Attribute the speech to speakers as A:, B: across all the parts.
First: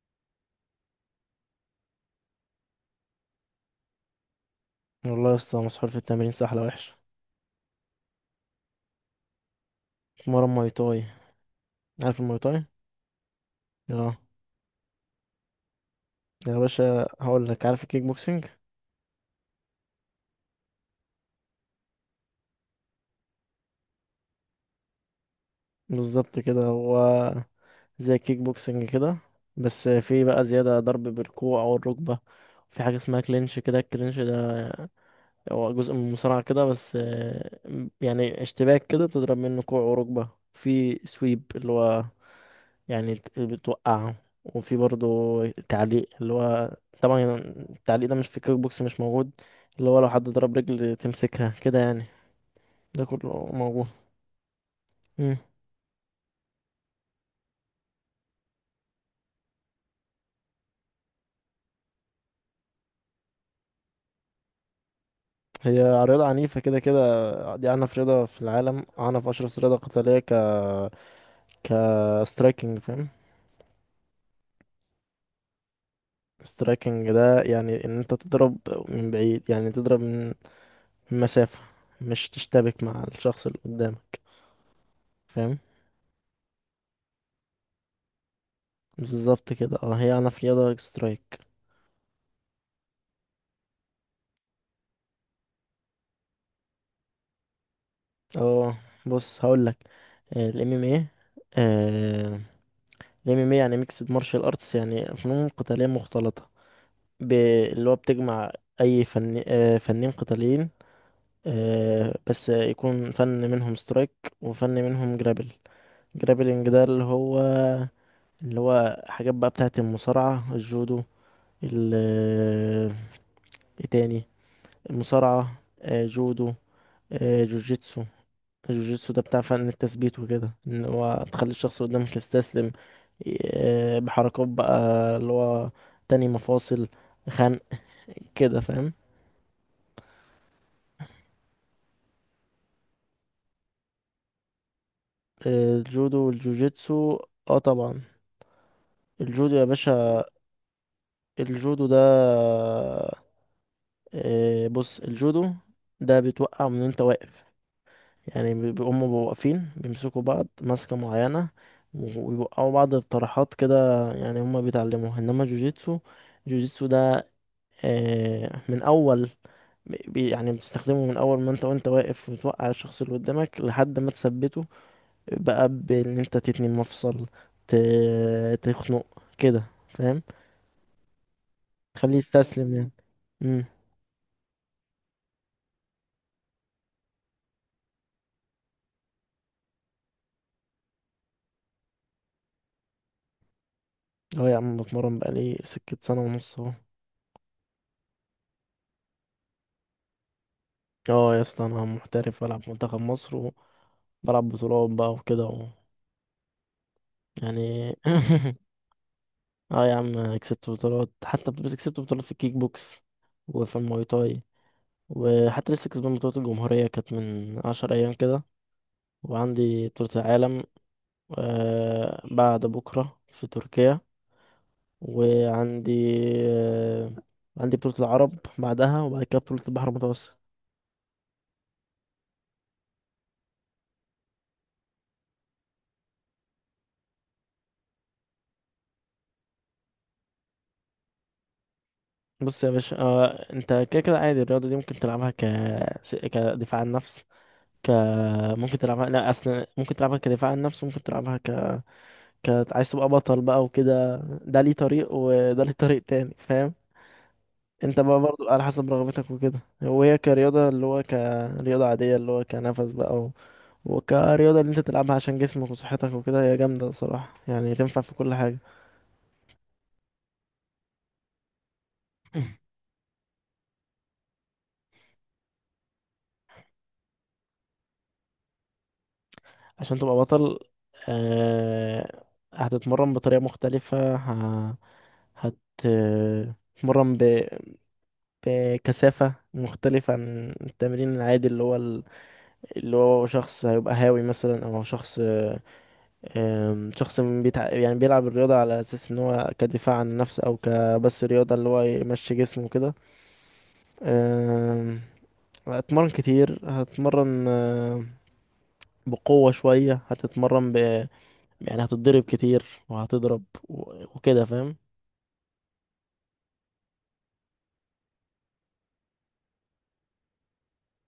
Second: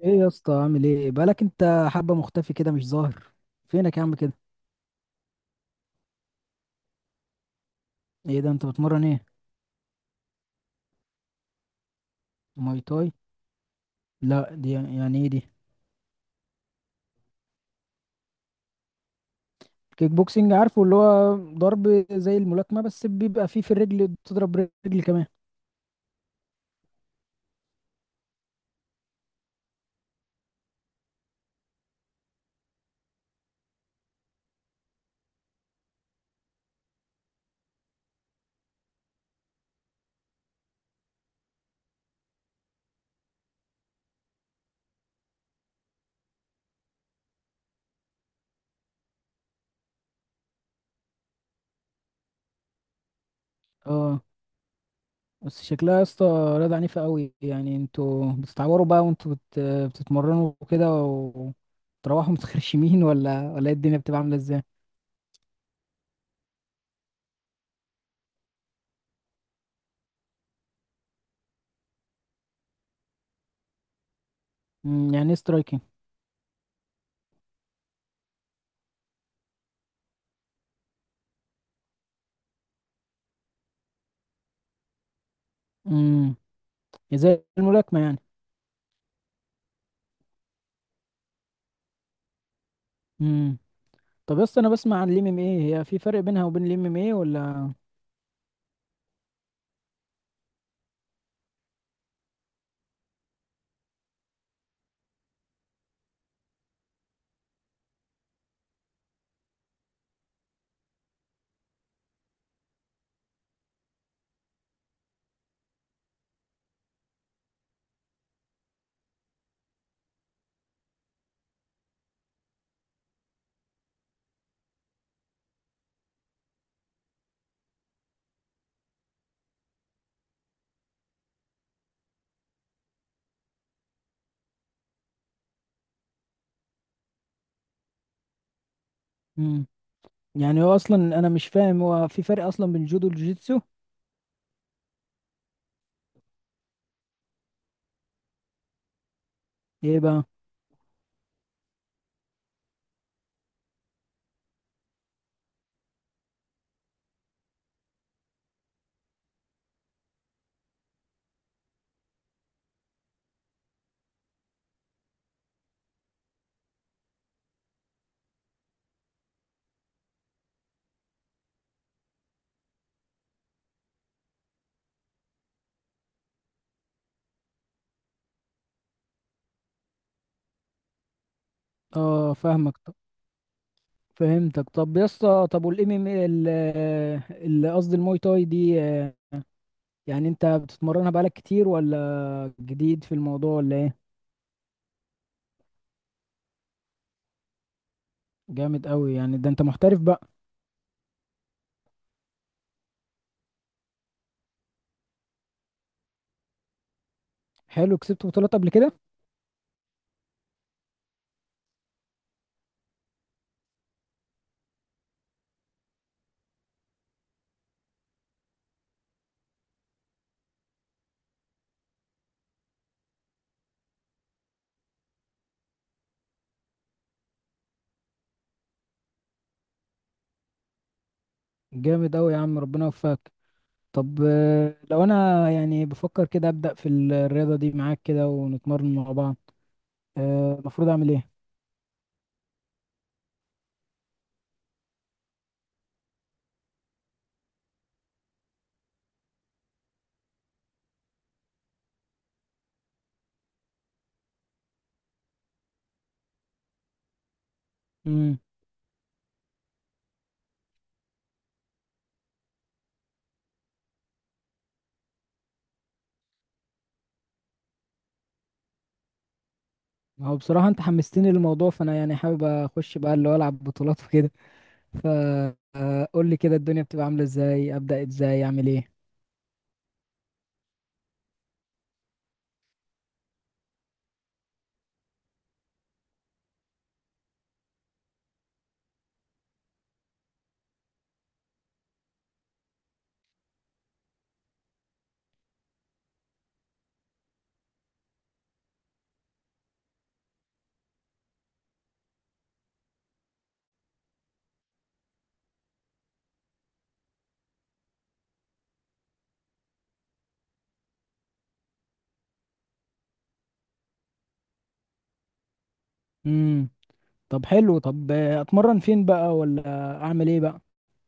A: ايه يا اسطى؟ عامل ايه؟ بقالك انت حبه مختفي كده، مش ظاهر. فينك يا عم كده؟
B: والله يا اسطى مسحول في التمرين سحلة وحشة.
A: ايه ده؟ انت بتمرن ايه؟
B: مرة ماي تاي. عارف الماي تاي؟
A: ماي تاي؟
B: اه
A: لا، دي يعني ايه دي؟
B: يا باشا هقول لك، عارف الكيك بوكسنج؟
A: كيك بوكسنج عارفه، اللي هو ضرب زي الملاكمه، بس بيبقى فيه في الرجل بتضرب رجل كمان.
B: بالظبط كده هو. زي الكيك بوكسنج كده. بس في بقى زيادة ضرب بالكوع أو الركبة. في حاجة اسمها كلينش كده، الكلينش ده هو جزء من المصارعة كده، بس يعني اشتباك كده بتضرب منه كوع وركبة. في سويب اللي هو يعني بتوقعه. وفي برضه تعليق، اللي هو طبعا التعليق ده مش في الكيك بوكس، مش موجود. اللي هو لو حد ضرب رجل تمسكها كده يعني، ده كله موجود.
A: اه.
B: مم.
A: بس شكلها يا اسطى رياضه عنيفه قوي. يعني انتوا بتتعوروا بقى، وانتوا بتتمرنوا كده، وتروحوا متخرشمين ولا ايه الدنيا بتبقى عامله ازاي؟
B: هي رياضة عنيفة كده كده. دي أعنف رياضة في العالم، أعنف أشرس رياضة قتالية ك ك striking، فاهم؟
A: يعني ايه سترايكنج؟
B: striking ده يعني إن أنت تضرب من بعيد، يعني تضرب من مسافة. مش تشتبك مع الشخص اللي قدامك، فاهم؟
A: امم زي الملاكمه يعني.
B: بالظبط كده، اه هي أعنف رياضة سترايك.
A: امم طب يا اسطى، انا بسمع عن الام ام ايه، هي في فرق بينها وبين الام ام ايه ولا؟
B: اه بص هقول لك. الام ام ايه، الام ام ايه يعني ميكسد مارشال ارتس، يعني فنون قتاليه مختلطه. ب- اللي هو بتجمع اي فن، فنين قتاليين، بس يكون فن منهم سترايك وفن منهم جرابل. جرابلنج ده اللي هو حاجات بقى بتاعه المصارعه، الجودو، ال آه، ايه تاني، المصارعه، جودو، جوجيتسو. الجوجيتسو ده بتاع فن التثبيت وكده، ان هو تخلي الشخص اللي قدامك يستسلم، بحركات بقى اللي هو تاني مفاصل، خنق كده، فاهم؟
A: مم. يعني هو اصلا انا مش فاهم، هو في فرق اصلا بين الجودو والجوجيتسو؟
B: الجودو والجوجيتسو، اه طبعا. الجودو يا
A: ايه
B: باشا،
A: بقى؟
B: الجودو ده، بص الجودو ده بيتوقع من انت واقف. يعني هما بيبقوا واقفين بيمسكوا بعض ماسكة معينة، ويوقعوا بعض بطرحات كده، يعني هما بيتعلموها. انما جوجيتسو، جوجيتسو ده من اول، يعني بتستخدمه من اول ما انت واقف وتوقع الشخص اللي قدامك لحد ما تثبته بقى، بان انت تتني مفصل، تخنق كده، فاهم؟ تخليه
A: اه
B: يستسلم
A: فاهمك،
B: يعني. امم.
A: فهمتك. طب يا اسطى، طب والام ام ايه، اللي قصدي الموي تاي دي، يعني انت بتتمرنها بقالك كتير ولا جديد في الموضوع ولا ايه؟
B: اه يا عم بتمرن بقالي سكة سنة ونص اهو.
A: جامد قوي! يعني ده انت محترف بقى.
B: اه يا اسطى انا محترف، بلعب منتخب مصر، وبلعب بطولات بقى وكده و... يعني.
A: حلو، كسبت بطولات قبل كده؟
B: اه يا عم كسبت بطولات حتى، بس كسبت بطولات في الكيك بوكس وفي الماي تاي. وحتى لسه كسبان بطولة الجمهورية كانت من 10 أيام كده. وعندي بطولة العالم بعد بكرة في تركيا. وعندي آه، عندي بطولة العرب بعدها، وبعد كده بطولة البحر المتوسط.
A: جامد قوي يا عم، ربنا يوفقك. طب لو انا يعني بفكر كده ابدا في الرياضه دي معاك كده، ونتمرن مع بعض، المفروض اعمل ايه؟
B: بص يا باشا، انت كده كده عادي، الرياضة دي ممكن تلعبها كدفاع عن النفس. ك ممكن تلعبها، لا اصل ممكن تلعبها كدفاع عن النفس، ممكن تلعبها ك... ك عايز تبقى بطل بقى وكده. ده ليه طريق وده ليه طريق تاني، فاهم؟ انت بقى
A: امم
B: برضو على حسب رغبتك وكده، وهي كرياضة اللي هو كرياضة عادية اللي هو كنفس بقى و... وكرياضة اللي انت تلعبها عشان جسمك وصحتك وكده، هي جامدة صراحة يعني، تنفع في كل حاجة.
A: هو بصراحه انت حمستني للموضوع، فانا يعني حابب اخش بقى اللي هو العب بطولات وكده. فقول لي كده الدنيا بتبقى عامله ازاي، ابدا ازاي، اعمل ايه؟
B: عشان تبقى بطل آه... هتتمرن بطريقة مختلفة، هتتمرن بكثافة مختلفة عن التمرين العادي، اللي هو اللي هو شخص هيبقى هاوي مثلا، او شخص، شخص يعني بيلعب الرياضة على أساس إن هو كدفاع عن النفس، أو كبس رياضة اللي هو يمشي جسمه كده. أم، هتتمرن كتير، هتتمرن بقوة شوية، هتتمرن يعني هتتضرب كتير، وهتضرب، وكده فاهم؟
A: امم طب حلو. طب اتمرن فين بقى، ولا اعمل ايه بقى؟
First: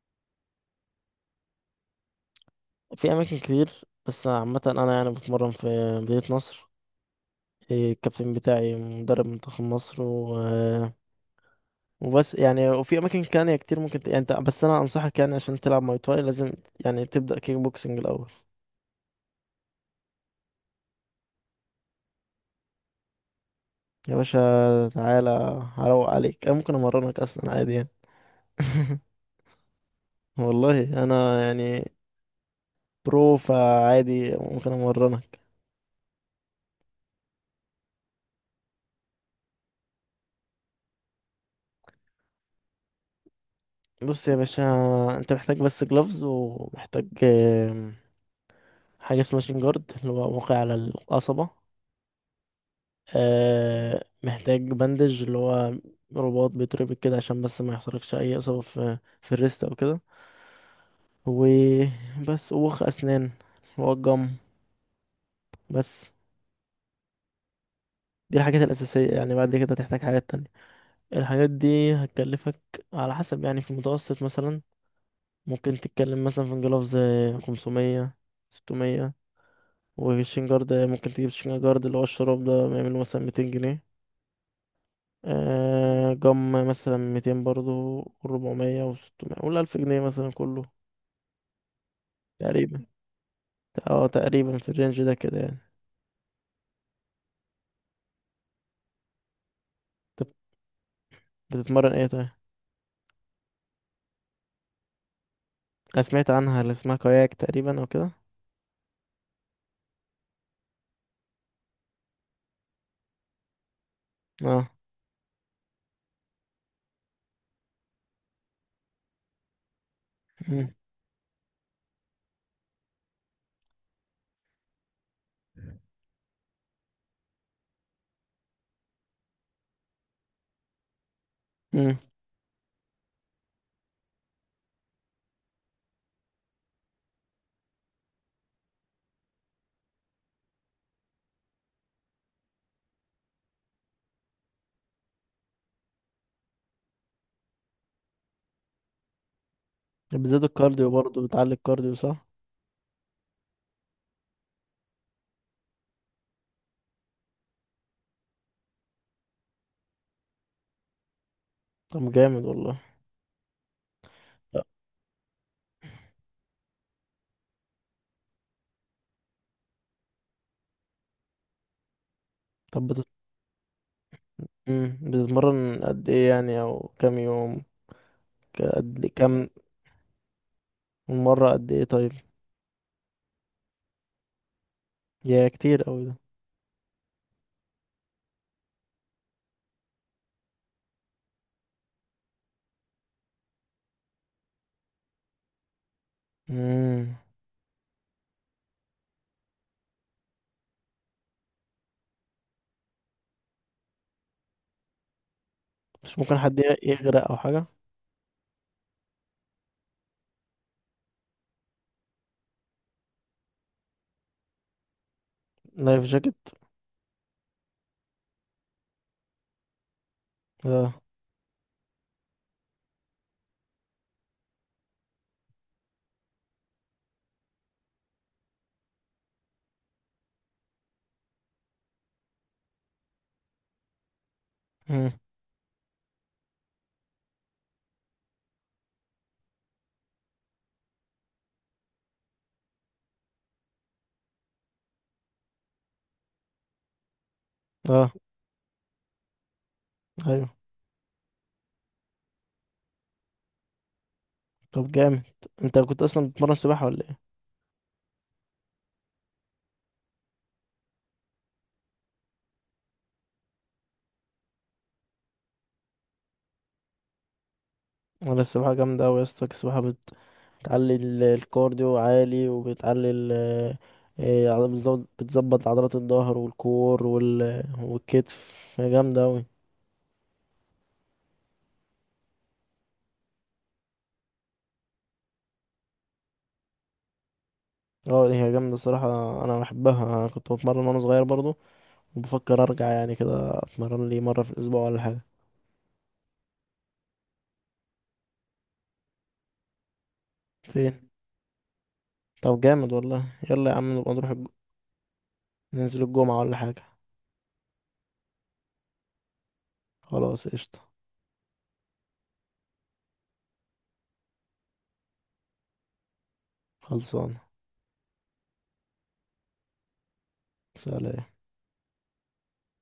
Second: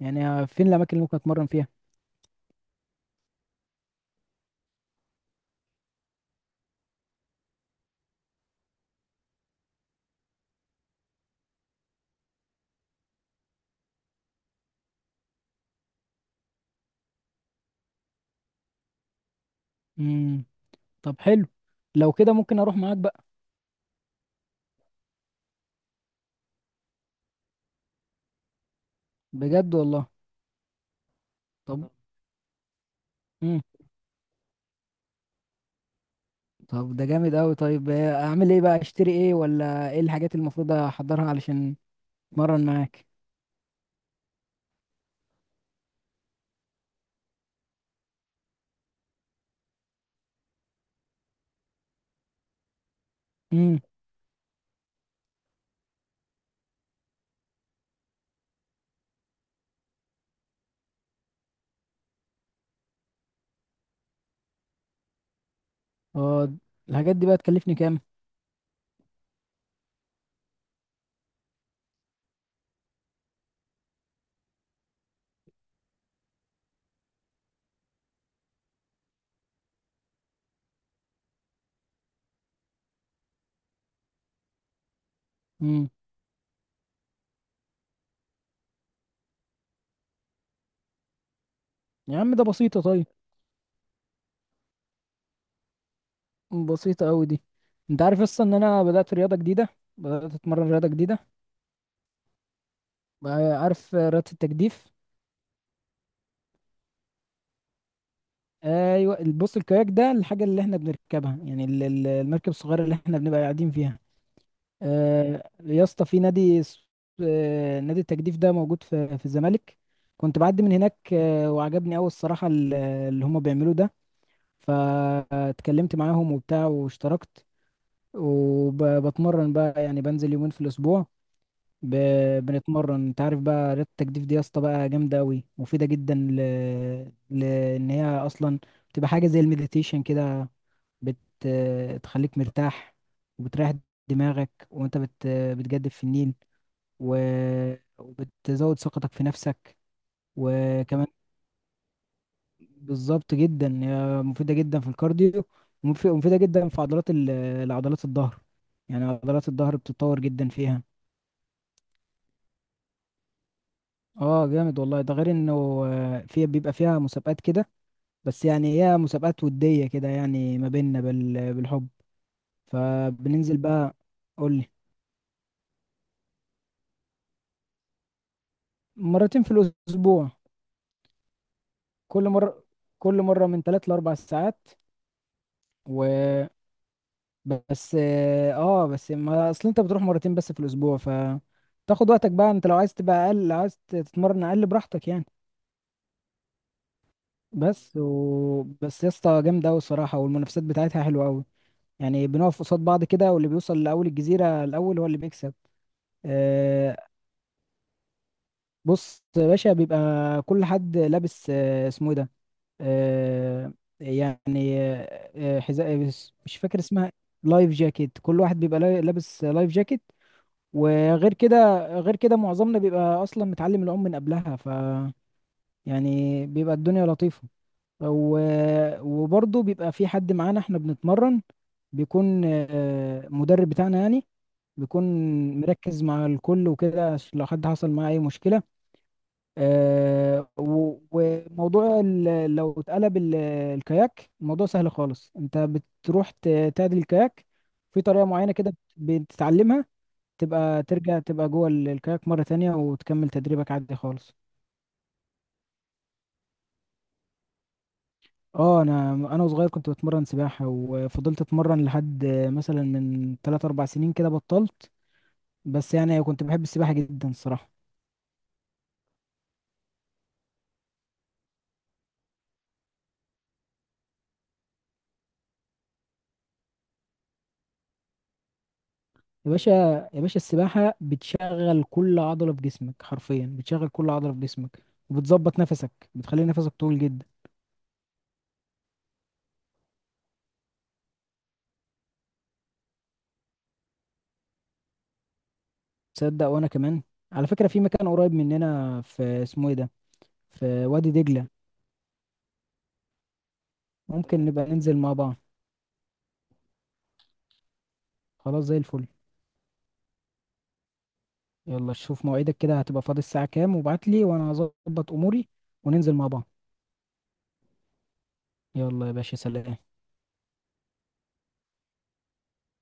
A: يعني فين الاماكن اللي ممكن اتمرن فيها؟
B: في أماكن كتير، بس عامة أنا يعني بتمرن في مدينة نصر. الكابتن بتاعي مدرب منتخب مصر. وبس يعني، وفي اماكن تانية كتير ممكن يعني انت بس، انا انصحك يعني عشان تلعب ماي تواي لازم يعني تبدا كيك بوكسنج الاول.
A: امم طب حلو، لو كده ممكن اروح معاك بقى.
B: يا باشا تعالى هروق عليك، انا ممكن امرنك اصلا عادي يعني.
A: بجد والله.
B: والله انا
A: طب،
B: يعني برو،
A: امم
B: فعادي ممكن امرنك.
A: طب ده جامد قوي. طيب اعمل ايه بقى؟ اشتري ايه؟ ولا ايه الحاجات اللي المفروض احضرها علشان اتمرن معاك؟
B: بص يا باشا، انت محتاج بس جلوفز، ومحتاج حاجه اسمها شين جارد، اللي هو واقع على القصبه. محتاج بندج، اللي هو رباط بيتربط كده عشان بس ما يحصلكش اي اصابه في الريست او كده. وبس، وخ أسنان، والجم، بس.
A: اه، الحاجات دي بقى تكلفني كام؟
B: دي الحاجات الأساسية يعني، بعد كده هتحتاج حاجات تانية. الحاجات دي هتكلفك على حسب يعني، في المتوسط مثلا، ممكن تتكلم مثلا في انجلوفز 500 600. والشين جارد ممكن تجيب شين جارد اللي هو الشراب ده بيعمله مثلا 200 جنيه.
A: امم
B: آه جم مثلا 200 برضو، 400 وستمية، قول 1000 جنيه مثلا كله
A: يا عم ده بسيطة.
B: تقريبا.
A: طيب،
B: اه تقريبا في الرينج ده كده يعني.
A: بسيطة قوي دي. انت عارف اصلا ان انا
B: طب
A: بدأت اتمرن رياضة جديدة
B: بتتمرن ايه طيب؟
A: بقى؟ عارف رياضة التجديف؟
B: انا سمعت عنها اللي اسمها كاياك تقريبا او كده.
A: ايوه، بص، الكاياك ده الحاجة اللي احنا بنركبها، يعني المركب الصغيرة اللي احنا بنبقى قاعدين فيها.
B: اه.
A: يا اسطى، في نادي اس- آه، نادي التجديف ده، موجود في الزمالك. كنت بعدي
B: مم.
A: من هناك، وعجبني قوي الصراحة اللي هما بيعملوه ده. فاتكلمت معاهم وبتاع، واشتركت. وبتمرن بقى يعني، بنزل يومين في الاسبوع. ب...
B: مم.
A: بنتمرن. انت عارف بقى، رياضة التجديف دي يا اسطى بقى جامدة قوي، مفيدة جدا لان هي اصلا بتبقى حاجة زي المديتيشن كده. بتخليك مرتاح، وبتريح دماغك وانت بتجدف في النيل، و... وبتزود ثقتك في نفسك.
B: بتزيد الكارديو
A: وكمان،
B: برضه، بتعلي الكارديو صح؟
A: بالظبط جدا، هي مفيدة جدا في الكارديو، ومفيدة جدا في عضلات العضلات الظهر. يعني عضلات الظهر بتتطور جدا فيها.
B: طب جامد والله.
A: اه
B: لا.
A: جامد والله. ده غير انه في بيبقى فيها مسابقات كده، بس يعني هي مسابقات ودية كده، يعني ما بيننا بالحب.
B: طب بت...
A: فبننزل بقى. قولي.
B: مم. بتتمرن قد ايه يعني، او كام يوم؟ قد إيه؟
A: مرتين
B: كام؟
A: في الأسبوع.
B: مرة قد ايه طيب؟
A: كل مرة كل مرة من 3 ل4 ساعات.
B: يا كتير اوي ده.
A: بس. اه بس، ما اصل انت بتروح مرتين بس في الاسبوع، ف تاخد وقتك بقى. انت لو عايز تبقى اقل، لو عايز تتمرن اقل، براحتك يعني.
B: مم.
A: بس يا اسطى جامده قوي الصراحه، والمنافسات بتاعتها حلوه قوي. يعني بنقف قصاد بعض كده، واللي بيوصل لاول الجزيره الاول هو اللي بيكسب.
B: مش ممكن حد
A: آه
B: يغرق او حاجة؟
A: بص يا باشا، بيبقى كل حد لابس، اسمه ايه ده؟ آه يعني، حذاء،
B: لايف جاكيت.
A: مش فاكر اسمها، لايف جاكيت. كل واحد بيبقى لابس لايف جاكيت.
B: اه.
A: وغير كده، غير كده معظمنا بيبقى اصلا متعلم العوم من قبلها، ف يعني بيبقى الدنيا لطيفة. و... وبرضه بيبقى في حد معانا احنا بنتمرن، بيكون مدرب بتاعنا يعني، بيكون
B: مم.
A: مركز مع الكل وكده، عشان لو حد حصل معاه اي مشكلة. وموضوع لو اتقلب الكاياك، الموضوع سهل خالص. انت بتروح تعدل الكاياك في
B: اه.
A: طريقة معينة كده، بتتعلمها.
B: ايوه.
A: تبقى ترجع تبقى جوه الكاياك مرة تانية، وتكمل تدريبك عادي خالص.
B: طب جامد، انت كنت اصلا بتتمرن سباحة ولا ايه؟
A: اه، انا وصغير كنت بتمرن سباحة، وفضلت اتمرن لحد مثلا من 3 4 سنين كده بطلت. بس يعني كنت بحب السباحة جدا الصراحة.
B: ولا السباحة جامدة اوي يا اسطى، السباحة بتعلي الكارديو عالي، وبتعلي ال إيه، عضل- بتزود- بتظبط عضلات الظهر والكور والكتف، هي جامدة أوي.
A: يا باشا، يا باشا السباحة بتشغل كل عضلة في جسمك، حرفيا بتشغل كل عضلة في جسمك، وبتظبط نفسك، بتخلي نفسك طويل جدا.
B: اه هي جامدة الصراحة. أنا بحبها، أنا كنت بتمرن وأنا صغير برضو، وبفكر أرجع يعني كده، أتمرن لي مرة في الأسبوع ولا حاجة.
A: تصدق وانا كمان! على فكرة، في مكان قريب مننا، في اسمه ايه ده، في
B: فين؟
A: وادي دجلة.
B: طب جامد والله. يلا يا عم نبقى نروح
A: ممكن نبقى ننزل مع بعض.
B: ننزل الجمعة ولا حاجة.
A: خلاص، زي الفل.
B: خلاص قشطة.
A: يلا شوف مواعيدك كده، هتبقى فاضي الساعة كام، وابعت لي وانا هظبط اموري، وننزل مع بعض.
B: خلصان.
A: يلا يا باشا، سلام.
B: سلام.